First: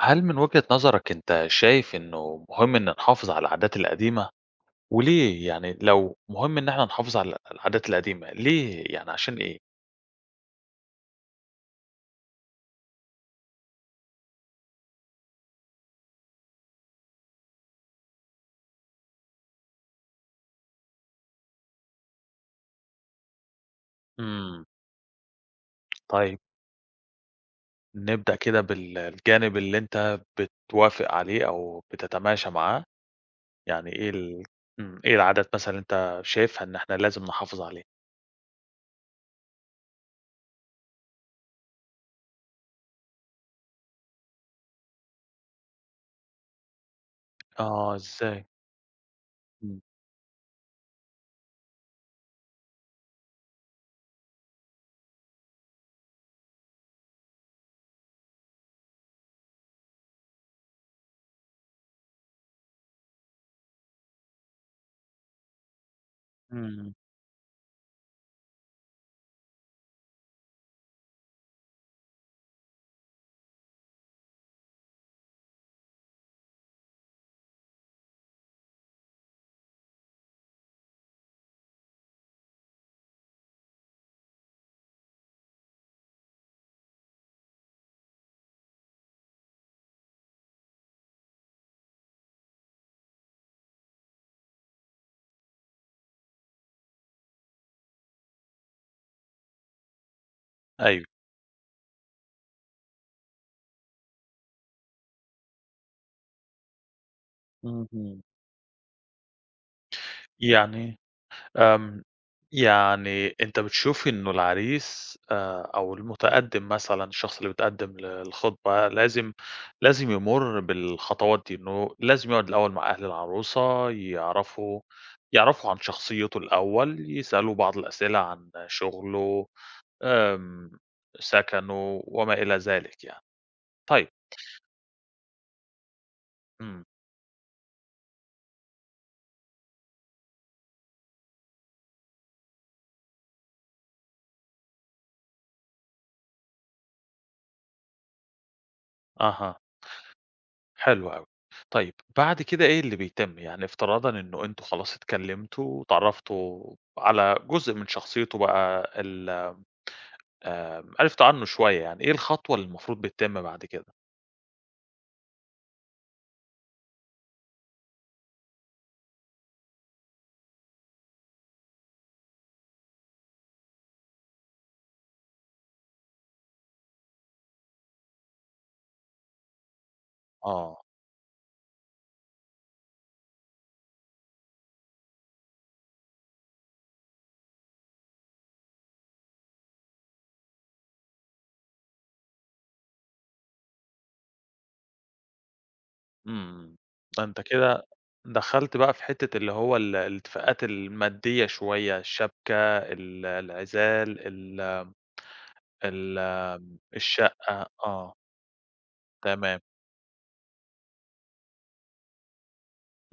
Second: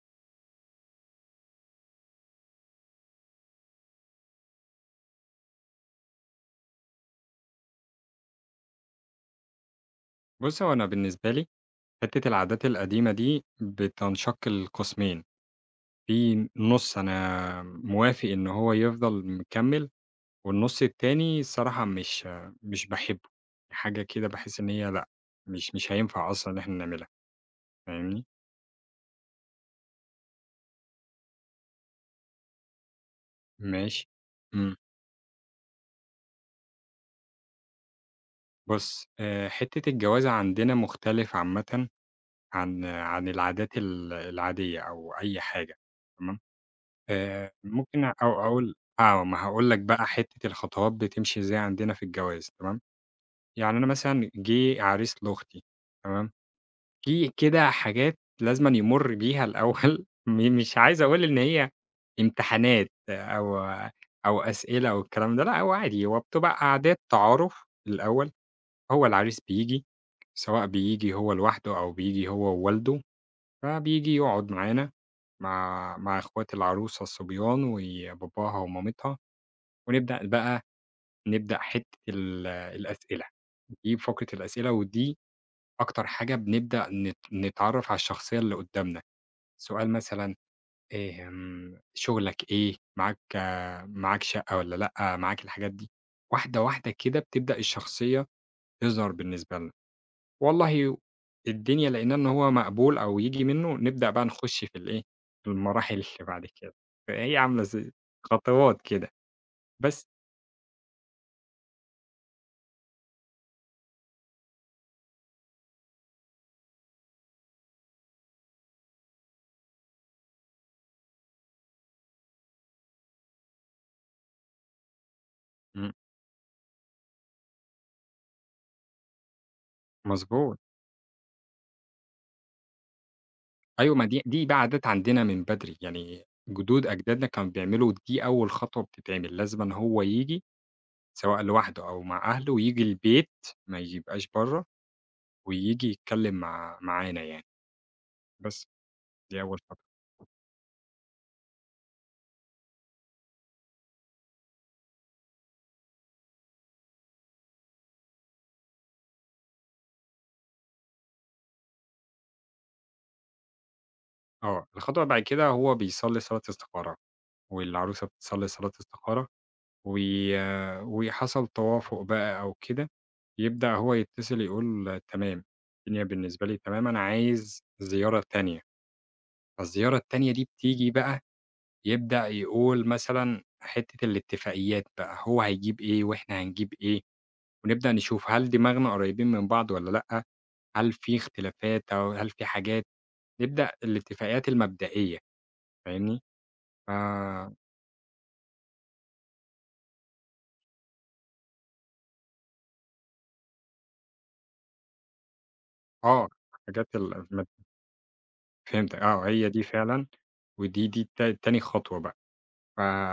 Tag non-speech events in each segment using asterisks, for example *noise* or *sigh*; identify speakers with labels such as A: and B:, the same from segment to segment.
A: هل من وجهة نظرك أنت شايف إنه مهم إن نحافظ على العادات القديمة؟ وليه؟ يعني لو مهم إن إحنا نحافظ على العادات القديمة، ليه؟ يعني عشان إيه؟
B: بُصّي، هو أنا بالنسبة لي حتّة العادات القديمة دي بتنشق لقسمين، في نُص أنا موافق إن هو يفضل مكمّل، والنُص التاني الصراحة مش باحبّه، حاجة كده باحس
A: إمم،
B: إن هي لأ، مش هينفع
A: طيب
B: أصلًا إن إحنا نعملها، فاهمني؟
A: نبدأ كده الجانب اللي أنت بتوافق عليه أو بتتماشى معاه، يعني
B: ماشي.
A: إيه
B: إمم،
A: إمم، إيه العادات مثلًا أنت شايفها إن إحنا لازم نحافظ عليها؟
B: بُص، حتّة الجواز عندنا مختلف عامةً عن العادات العادية أو أي حاجة، تمام؟
A: آه،
B: ممكن أو
A: إزاي؟
B: أقول آه، ما هاقول لك
A: إمم،
B: بقى حتّة الخطوات بتمشي إزاي عندنا في الجواز تمام، يعني أنا مثلًا جِه عريس لأختي تمام، في كده حاجات لازمًا يمُر بيها الأول *laughs* مش عايز أقول إن هي امتحانات أو أسئلة أو الكلام ده، لأ هو عادي هو بتبقى
A: إمم،
B: قعدات تعارُف الأول، هو العريس بييجي، سواء بييجي هو لوحده أو بييجي هو ووالده، فبييجي يقعد معانا مع إخوات العروسة الصبيان وباباها ومامتها، ونبدأ بقى نبدأ حتّة الأسئلة، دي فقرة الأسئلة ودي أكتر حاجة بنبدأ نتعرّف على الشخصية اللي قدّامنا، سؤال مثلًا شغلك إيه؟ معاك شقة والّا لأ؟ معاك الحاجات دي، واحدة واحدة كده بتبدأ الشخصية تظهر بالنسبة لنا. والله
A: أيوه،
B: الدنيا لقيناه إن هو مقبول أو ييجي منّه، نبدأ بقى نخُش في الإيه، في المراحل *laughs* اللي بعد كده، فهي عاملة زي
A: اهم،
B: خطوات كده، بس.
A: يعني آمم، يعني أنتِ بتشوفي إنه العريس أو المتقدّم مثلًا، الشخص اللي بيتقدّم للخطبة لازم يمُر بالخطوات دي، إنه لازم يقعد الأول مع أهل العروسة، يعرفوا عن
B: إمم،
A: شخصيته الأول، يسألوه بعض الأسئلة عن شُغله،
B: مضبوط.
A: آمم، سكنه وما إلى ذلك يعني.
B: أيوه، ما
A: طيب،
B: دي بقى عادات عندنا من بدري، يعني
A: إمم،
B: جدود أجدادنا كانوا بيعملوا دي أول خطوة بتتعمل، لازمًا هو ييجي سواء لوحده أو مع أهله، وييجي البيت ما يبقاش برّه، وييجي يتكلّم معانا يعني، بس دي
A: أها.
B: أول خطوة.
A: حلو أوي. طيب بعد كده إيه اللي بيتم؟ يعني افتراضًا إنه أنتم خلاص اتكلمتوا واتعرّفتوا على جزء من شخصيته بقى ال آمم، عرفتوا عنه شوية يعني، إيه الخطوة اللي المفروض بتتم بعد كده؟
B: آه، الخطوة بعد كده هو بيصلّي صلاة استخارة، والعروسة بتصلّي صلاة استخارة. وي وحصل توافق بقى أو كده، يبدأ هو يتصل يقول تمام، الدنيا بالنسبة لي تمام، أنا عايز زيارة تانية، فالزيارة التانية دي
A: آه،
B: بتيجي بقى يبدأ يقول مثلًا حتّة الاتفاقيات بقى، هو هيجيب إيه وإحنا هنجيب إيه، ونبدأ نشوف هل دماغنا قريبين من بعض والّا لأ، هل في اختلافات أو هل في حاجات، نبدأ الاتفاقيات المبدئية فاهمني؟
A: إمم.
B: ف
A: ده أنت كده دخلت بقى في حتة اللي هو الاتفاقات المادية شوية، الشبكة، العزال، ال ال
B: آه،
A: آمم،
B: حاجات ال مب
A: الشقة، آه،
B: فهمتك، آه هي
A: تمام.
B: دي فعلًا، ودي دي تا تاني خطوة بقى.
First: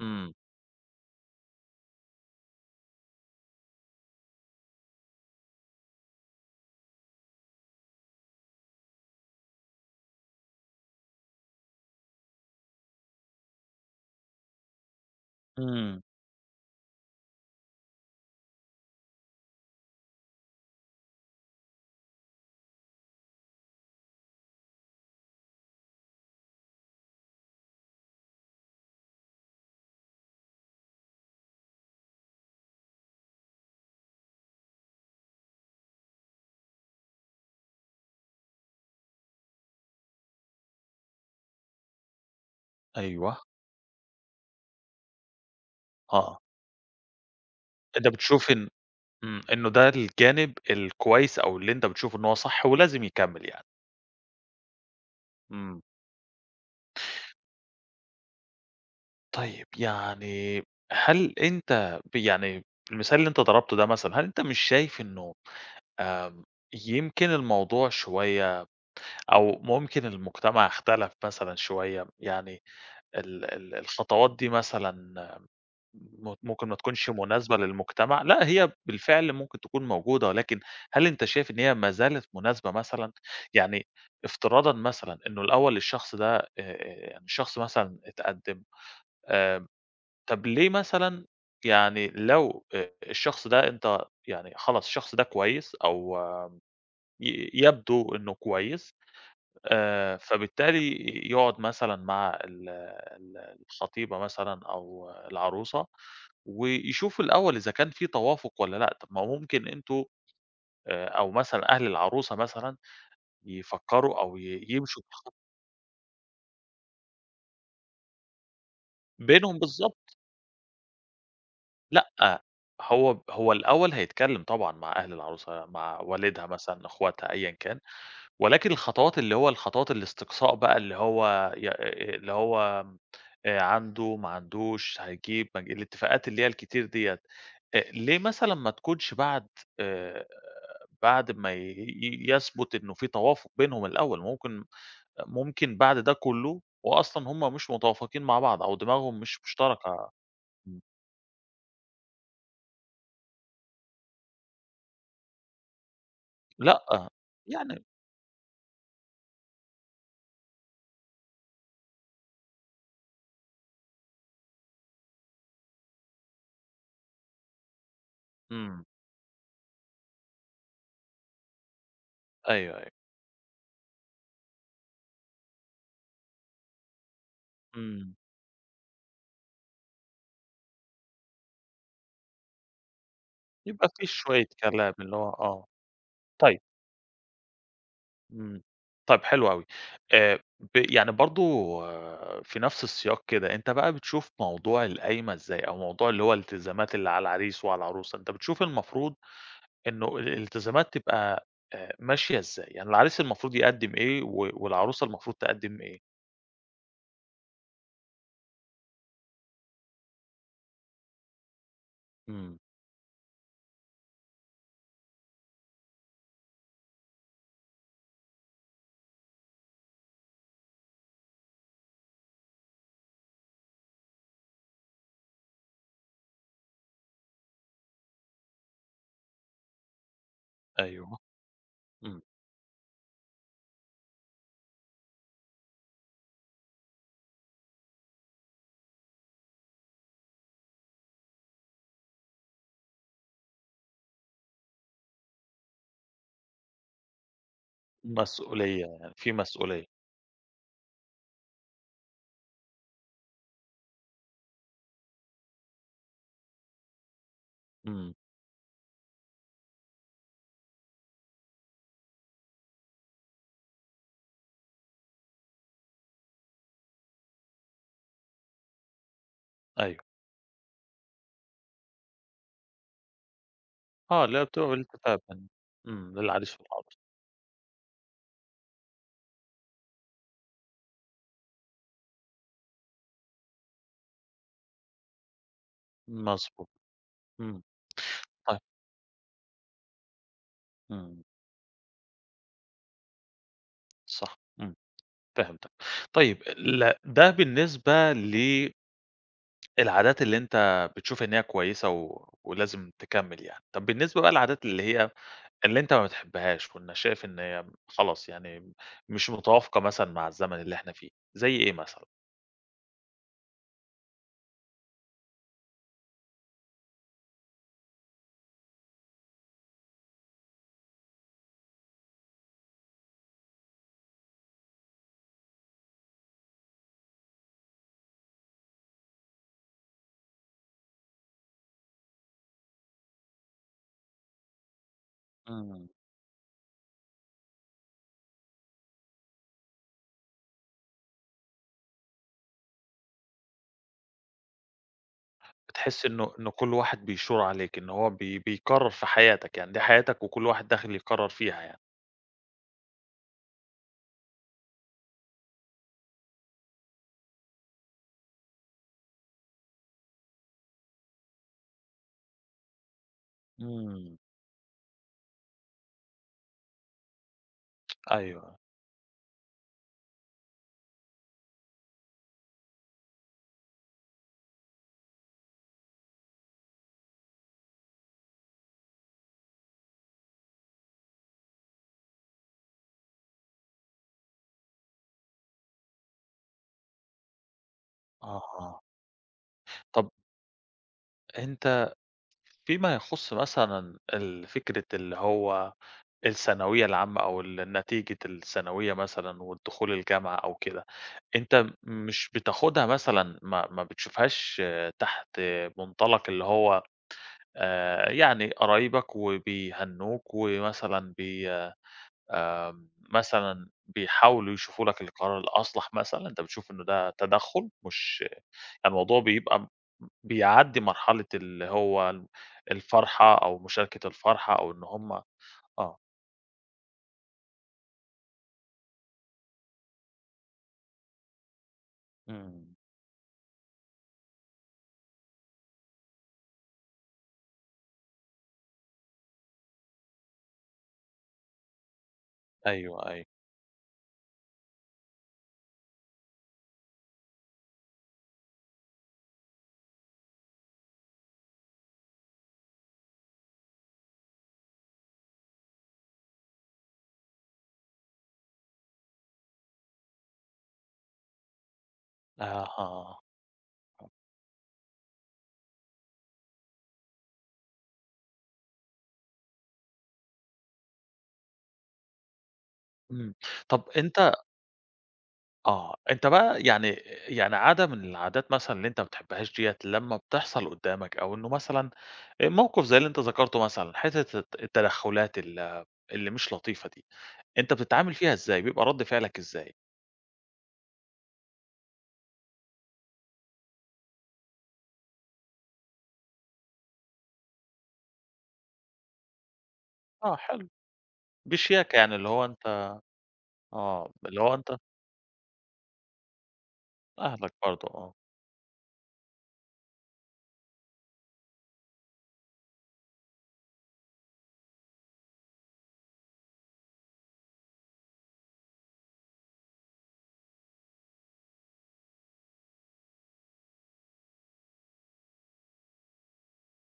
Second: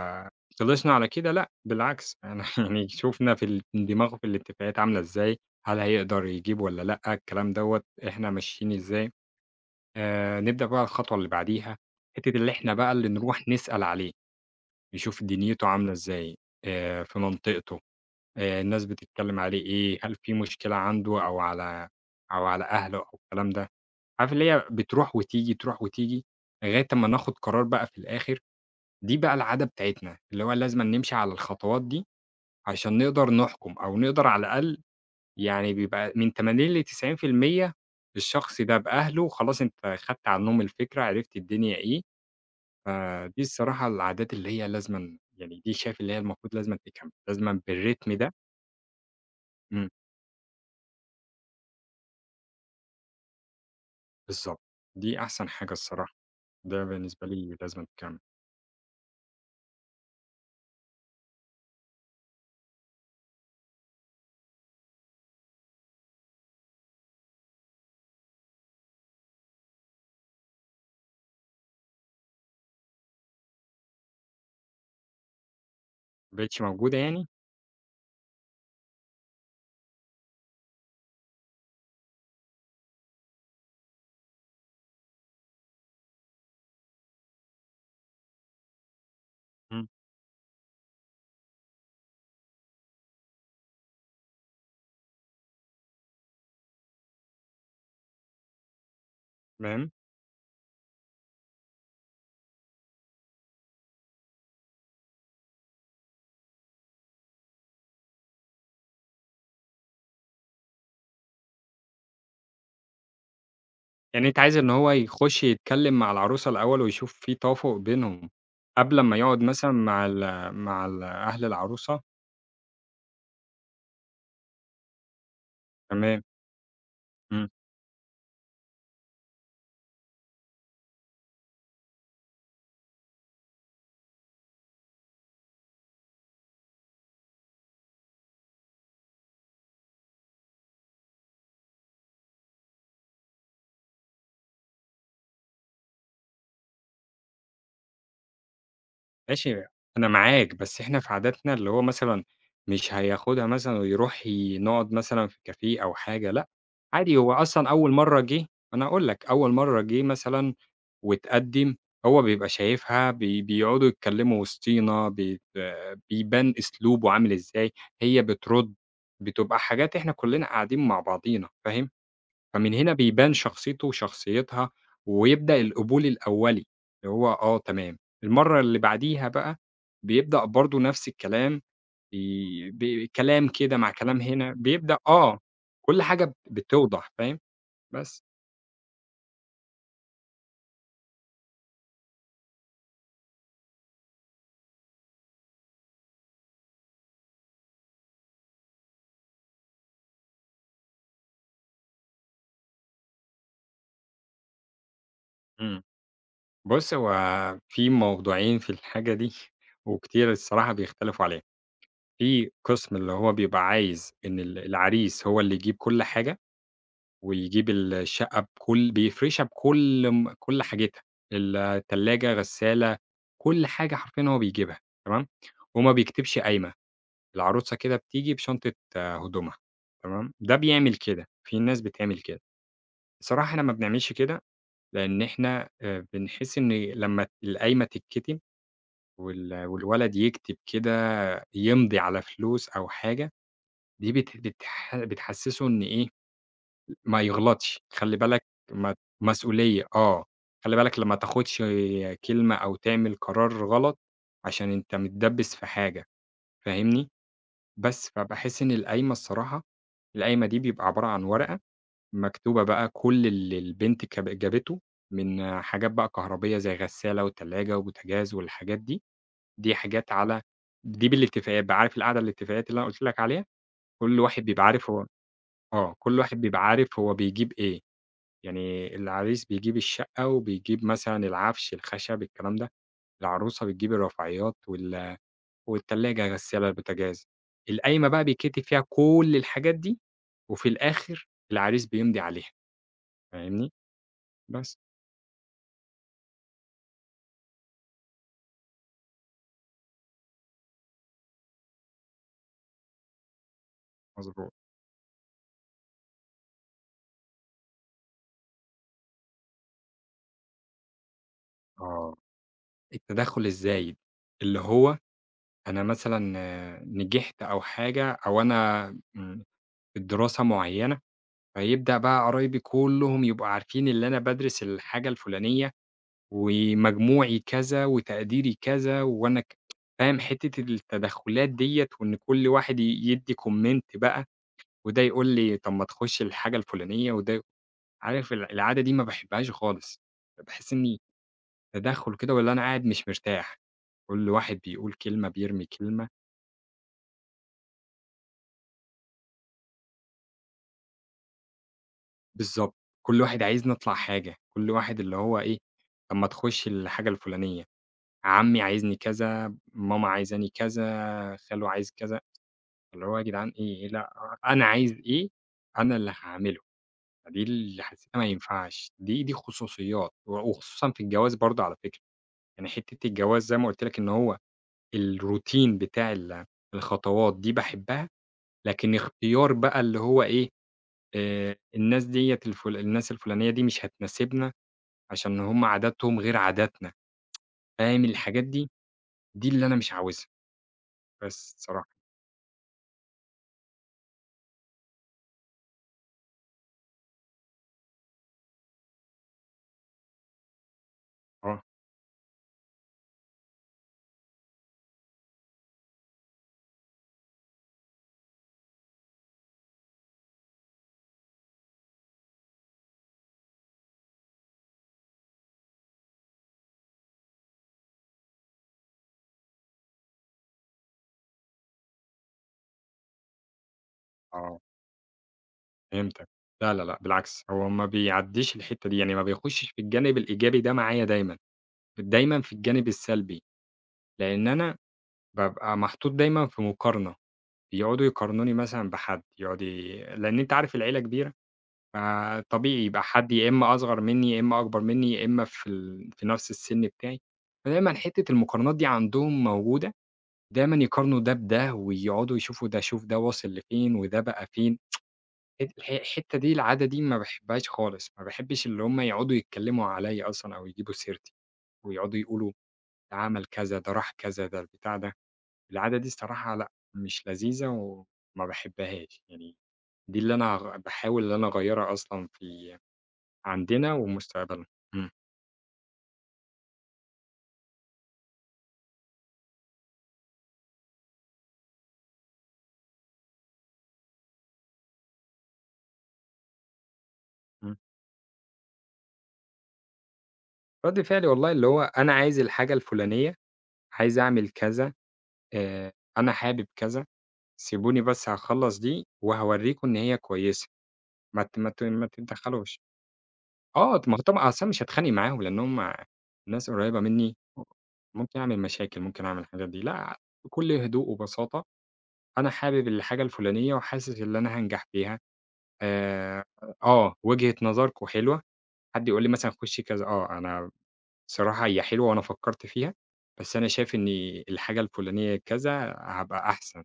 A: إمم،
B: على كده لأ، بالعكس يعني *laughs* يعني شُفنا في دماغه في الاتفاقيات عاملة إزاي، هل هيقدر يجيب والّا لأ، الكلام دوّة، إحنا ماشيين إزاي، نبدأ بقى الخطوة اللي بعديها، حتّة اللي إحنا بقى اللي نروح نسأل عليه، نشوف دنيته عاملة
A: إمم،
B: إزاي، في منطقته، الناس بتتكلم عليه إيه، هل في مشكلة عنده أو على أهله أو الكلام ده، عارف اللي هي بتروح وتيجي، تروح وتيجي، لغاية أمّا ناخد قرار بقى في الآخر دي بقى العادة بتاعتنا، اللي هو لازمًا نمشي على الخطوات دي عشان نقدر نحكم، أو نقدر على الأقل يعني بيبقى من 80 ل90% الشخص ده بأهله خلاص أنت خدت عنهم الفكرة، عرفت الدنيا إيه، فدي
A: أيوه،
B: الصراحة العادات اللي هي لازمًا يعني دي شايف اللي هي
A: آه.
B: المفروض لازمًا تكمل، لازمًا
A: أنت
B: بالريتم ده
A: بتشوف إن إنه
B: إمم،
A: ده الجانب الكويس أو اللي أنت بتشوف إن هو صح ولازم يكمّل يعني.
B: بالضبط، دي أحسن حاجة
A: إمم.
B: الصراحة، ده بالنسبة لي لازمًا تكمل،
A: طيب يعني هل أنت يعني المثال اللي أنت ضربته ده مثلًا، هل أنت مش شايف إنه آمم، يمكن الموضوع شوية أو ممكن المجتمع اختلف مثلًا شوية؟ يعني ال ال الخطوات دي مثلًا
B: ما بقتش
A: ممكن ما
B: موجودة
A: تكونش
B: يعني؟
A: مناسبة للمجتمع، لأ هي بالفعل ممكن تكون موجودة، ولكن هل أنت شايف إن هي ما زالت مناسبة مثلًا؟ يعني افتراضًا مثلًا إنه الأول الشخص ده يعني الشخص مثلًا اتقدم آآ،
B: إمم،
A: طب ليه مثلًا يعني لو الشخص ده أنت يعني خلاص الشخص ده كويس أو آه، يبدو إنه كويس
B: تمام.
A: فبالتالي يقعد مثلًا مع ال ال الخطيبة مثلًا أو العروسة، ويشوفوا الأول إذا كان في توافق والّا لأ، طب ما هو ممكن أنتم أو مثلًا أهل العروسة مثلًا يفكّروا
B: يعني
A: أو
B: أنت عايز إن هو
A: يمشوا بخط
B: يخُش يتكلّم مع العروسة الأول ويشوف في توافُق بينهم، قبل أمّا يقعد
A: بينهم
B: مثلًا مع
A: بالضبط،
B: ال مع ال أهل العروسة؟
A: لأ، هو الأول هيتكلم طبعًا مع أهل العروسة، مع
B: تمام،
A: والدها مثلًا، أخواتها،
B: إمم.
A: أيًا كان. ولكن الخطوات اللي هو الخطوات الاستقصاء بقى اللي هو ي اللي هو م عنده، ما عندوش، هيجيب ما يج الاتفاقات اللي هي الكتير ديّة، ليه مثلًا ما تكونش بعد آآ بعد ما ي ي يثبت إنه في توافق بينهم الأول، ممكن بعد ده كله وأصلًا هم مش متوافقين مع بعض أو دماغهم مش
B: ماشي، أنا
A: مشتركة،
B: معاك، بس
A: إمم،
B: إحنا في عاداتنا اللي هو مثلًا مش هياخدها مثلًا ويروح نقعد مثلًا في كافيه أو حاجة، لأ،
A: لأ،
B: عادي هو أصلًا
A: يعني
B: أول مرّة جِه أنا هاقول لك، أول مرّة جِه مثلًا واتقدّم، هو بيبقى شايفها بيقعدوا يتكلّموا وسطينا، بيبان أسلوبه عامل إزاي، هي بترُد،
A: إمم،
B: بتبقى حاجات إحنا كُلّنا قاعدين مع بعضينا، فاهم؟ فمن
A: أيوه، أيوه،
B: هنا بيبان شخصيته وشخصيتها، ويبدأ القبول الأولي، اللي هو آه تمام،
A: إمم،
B: المرّة اللي بعديها بقى بيبدأ برضه نفس الكلام، ي ب كلام كده
A: يبقى
B: مع
A: في
B: كلام
A: شوية
B: هنا،
A: كلام
B: بيبدأ
A: اللي هو
B: آه،
A: آه،
B: كل حاجة
A: طيب.
B: بتوضح فاهم؟ بس.
A: إمم. طيب حلو أوي. يعني برضه في نفس السياق كده، أنت بقى بتشوف موضوع القايمة إزاي؟ أو موضوع اللي هو الالتزامات اللي على العريس وعلى العروسة، أنت بتشوف المفروض إنه الالتزامات تبقى ماشية إزاي؟ يعني العريس المفروض يقدّم إيه والعروسة المفروض تقدّم
B: إمم.
A: إيه؟
B: بُص، هو في موضوعين في الحاجة دي *laughs* وكتير الصراحة بيختلفوا عليها، في
A: إمم.
B: قسم اللي هو بيبقى عايز إن العريس هو اللي يجيب كل حاجة ويجيب الشقة بيفرشها بكل م كل حاجتها، التلاجة، غسالة، كل حاجة حرفيًا هو بيجيبها تمام، وما بيكتبش قايمة، العروسة كده بتيجي بشنطة آه، هدومها تمام، ده بيعمل
A: أيوه.
B: كده، في ناس بتعمل
A: إمم.
B: كده، بصراحة إحنا ما بنعملش كده، لإن إحنا بنحس إن لمّا القايمة تتكتب والولد يكتب كده يمضي على فلوس أو حاجة، دي بت بتح بتحسسه إن إيه ما يغلطش، خلّي بالك
A: مسؤولية
B: ما
A: يعني، في
B: مسؤولية
A: مسؤولية.
B: آه، خلّي بالك لما تاخدش كلمة أو تعمل قرار غلط، عشان أنت متدبّس في حاجة، فاهمني؟ بس،
A: إمم.
B: فباحس إن القايمة الصراحة، القايمة دي بيبقى عبارة عن ورقة مكتوبة بقى كل اللي البنت جابته من حاجات بقى كهربية زي غسالة وتلاجة وبوتاجاز والحاجات دي، دي
A: أيوه.
B: حاجات على دي بالاتفاقات بقى، عارف القعدة الاتفاقات اللي أنا قُلت لك عليها؟ كل
A: آه، اللي
B: واحد
A: هي
B: بيبقى
A: بتبقى
B: عارف هو
A: بالاتفاق بين
B: كل واحد
A: للعريس
B: بيبقى عارف
A: والعروسة.
B: هو بيجيب إيه. يعني العريس بيجيب الشقة وبيجيب مثلًا العفش، الخشب، الكلام ده، العروسة بتجيب الرفاعيات والتلاجة، غسالة،
A: مضبوط.
B: البوتاجاز.
A: إمم.
B: القايمة بقى
A: طيب.
B: بيتكتب فيها كل الحاجات دي، وفي
A: إمم.
B: الآخر العريس بيمضي عليها، فاهمني؟
A: صح. إمم.
B: بس.
A: فهمتك. طيب ده بالنسبة للعادات اللي أنت بتشوف إن هي كويسة ولازم تكمّل يعني. طب بالنسبة بقى
B: مضبوط.
A: للعادات اللي أنت ما بتحبهاش وإن شايف إن هي خلاص يعني مش متوافقة مثلًا مع الزمن اللي إحنا فيه، زي إيه مثلًا؟
B: آه. التدخُّل الزايد، اللي هو أنا مثلًا آه، نجحت أو حاجة أو أنا امم، في الدراسة معيّنة، فيبدأ بقى قرايبي كلّهم يبقوا عارفين اللي أنا بادرس الحاجة الفلانية ومجموعي كذا وتقديري كذا وأنا ك فاهم حتّة التدخُّلات ديّة وإن كل واحد يدّي comment بقى وده يقول لي طب ما
A: إمم.
B: تخُش الحاجة الفُلانية وده عارف العادة دي ما باحبهاش خالص، باحس إني تدخُّل كده والّا أنا قاعد مش مرتاح، كل واحد بيقول كلمة، بيرمي
A: بتحس
B: كلمة
A: إنه كل واحد بيشور عليك، إن هو بيكرّر في حياتك، يعني دي حياتك وكل واحد داخل يكرّر فيها يعني.
B: بالضبط، كل واحد عايزني أطلع حاجة، كل واحد اللي هو إيه، طب ما تخُش الحاجة الفُلانية، عمي عايزني كذا، ماما عايزاني كذا، خاله عايز كذا. اللي هو يا جدعان إيه، لأ
A: إمم.
B: أنا عايز إيه، أنا اللي هاعمله، فدي اللي حسيتها ما
A: أيوه،
B: ينفعش، دي خصوصيات، وخصوصًا في الجواز برضه على فكرة، يعني حتة الجواز زي ما قُلت لك إن هو الروتين بتاع الخطوات دي باحبها، لكن اختيار بقى اللي هو إيه، الناس الفلانية دي مش هتناسبنا عشان هم عاداتهم غير عاداتنا، فاهم الحاجات دي،
A: أها.
B: دي اللي أنا مش
A: طب
B: عاوزها، بس
A: أنت
B: الصراحة.
A: فيما يخُص مثلًا فكرة اللي هو الثانوية العامة أو نتيجة الثانوية مثلًا والدخول الجامعة أو كده،
B: آه،
A: أنت مش بتاخدها مثلًا ما بتشوفهاش آه، تحت منطلق اللي هو يعني قرايبك وبيهنّوك ومثلًا بي آه، مثلًا بيحاولوا يشوفوا لك القرار الأصلح مثلًا، أنت بتشوف إنه ده تدخُّل مش يعني الموضوع بيبقى بيعدّي مرحلة اللي هو الفرحة أو مشاركة الفرحة
B: آه.
A: أو إن هم آه،
B: فهمتك. لا، لا، لأ، بالعكس، هو ما بيعدّيش الحتّة دي، يعني ما بيخُشّش في الجانب الإيجابي ده معايا دايمًا، دايمًا في
A: إمم،
B: الجانب السلبي، لإن أنا بابقى محطوط دايمًا في مقارنة، بيقعدوا يقارنوني مثلًا بحد، يقعد ي لإن أنت عارف العيلة كبيرة، فطبيعي يبقى
A: أيوه، أيوه.
B: حد يا إمّا أصغر منّي، يا إمّا أكبر منّي، يا إمّا في نَفْس السِن بتاعي، فدايمًا حتّة المقارنات دي عندهم موجودة، دايمًا يقارنوا ده بده ويقعدوا يشوفوا ده شوف ده واصل لفين وده بقى فين. الحتّة دي العادة دي ما باحبهاش خالص، ما باحبش اللي هم يقعدوا يتكلّموا عليّا أصلًا أو يجيبوا سيرتي، ويقعدوا يقولوا ده
A: أها،
B: عمل كذا، ده راح كذا، ده البتاع ده، العادة دي الصراحة لأ، مش لذيذة وما باحبهاش، يعني دي اللي أنا باحاول إن أنا أغيّرها أصلًا في
A: إمم. طَب
B: عندنا
A: أنت
B: ومستقبلنا. إمم،
A: آه، أنت بقى يعني عادة من العادات مثلًا اللي أنت ما بتحبهاش ديّة لمّا بتحصل قدّامك أو إنه مثلًا موقف زي اللي أنت ذكرته مثلًا، حتّة التدخُّلات اللي مش لطيفة دي، أنت
B: إمم.
A: بتتعامل فيها إزاي، بيبقى رَد فعلك إزاي؟
B: رَد فعلي والله اللي هو أنا عايز الحاجة الفلانية، عايز أعمل كذا، أنا حابب كذا، سيبوني بس هاخلّص دي وهاورّيكم إن هي
A: آه
B: كويسة،
A: حلو،
B: ما ت ما ت
A: بشياكة
B: ما
A: يعني اللي هو أنت
B: تتدخّلوش. آه،
A: آه،
B: ما هو
A: اللي
B: طبعًا
A: هو
B: أصل أنا
A: أنت
B: مش هاتخانق معاهم، لأن هُم ناس قريبة منّي،
A: أهلك برضه آه،
B: ممكن أعمل مشاكل، ممكن أعمل الحاجات دي، لأ، بكل هدوء وبساطة أنا حابب الحاجة الفلانية وحاسس إن أنا هانجح فيها، آآ، آه، وجهة نظركم حلوة، حد يقول لي مثلًا خُشّي كذا، آه، أنا بصراحة هي حلوة وأنا فكّرت فيها، بس أنا شايف إن الحاجة الفلانية كذا هابقى أحسن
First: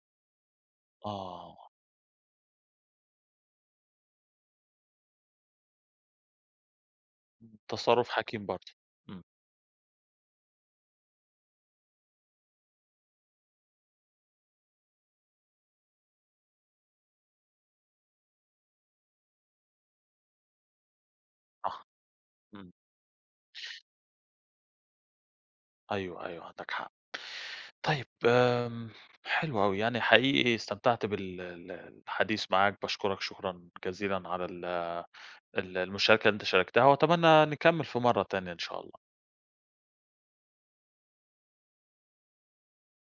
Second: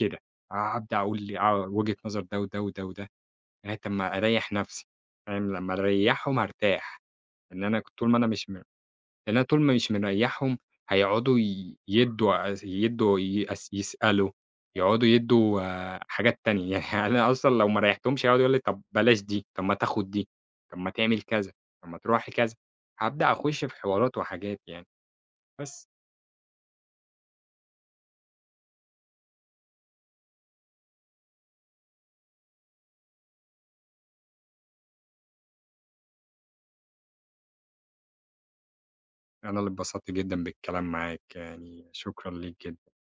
B: كده، هابدأ أقول لي
A: آه،
B: آه، وجهة نظر ده وده وده وده، يعني طَب ما أريّح نَفْسي، فاهم، لمّا أريّحهم هارتاح. إن أنا ك
A: تصرُّف
B: طول ما أنا
A: حكيم
B: مش م إن
A: برضه. إمم،
B: أنا طول ما مش مريّحهم هيقعدوا ي يدّوا أس يدّوا ي أس يسألوا، يقعدوا يدّوا آه، حاجات تانية، *laughs* يعني أنا أصلًا لو ما ريّحتهمش هيقعدوا يقولوا لي طب بلاش دي، طب ما تاخد دي، طب ما تعمل كذا،
A: صح،
B: طب ما تروح كذا،
A: إمم.
B: هابدأ أخُش في حوارات وحاجات يعني، بس.
A: أيوه، أيوه، عندك حق. طيب حلو أوي، يعني حقيقي استمتعت بال الحديث معاك، باشكرك شكرًا جزيلًا على ال المشاركة اللي أنت شاركتها، وأتمنى نكمّل في مرّة تانية إن شاء الله.
B: أنا اللي اتبسطت جدًا بالكلام معاك، يعني شكرًا ليك جدًا.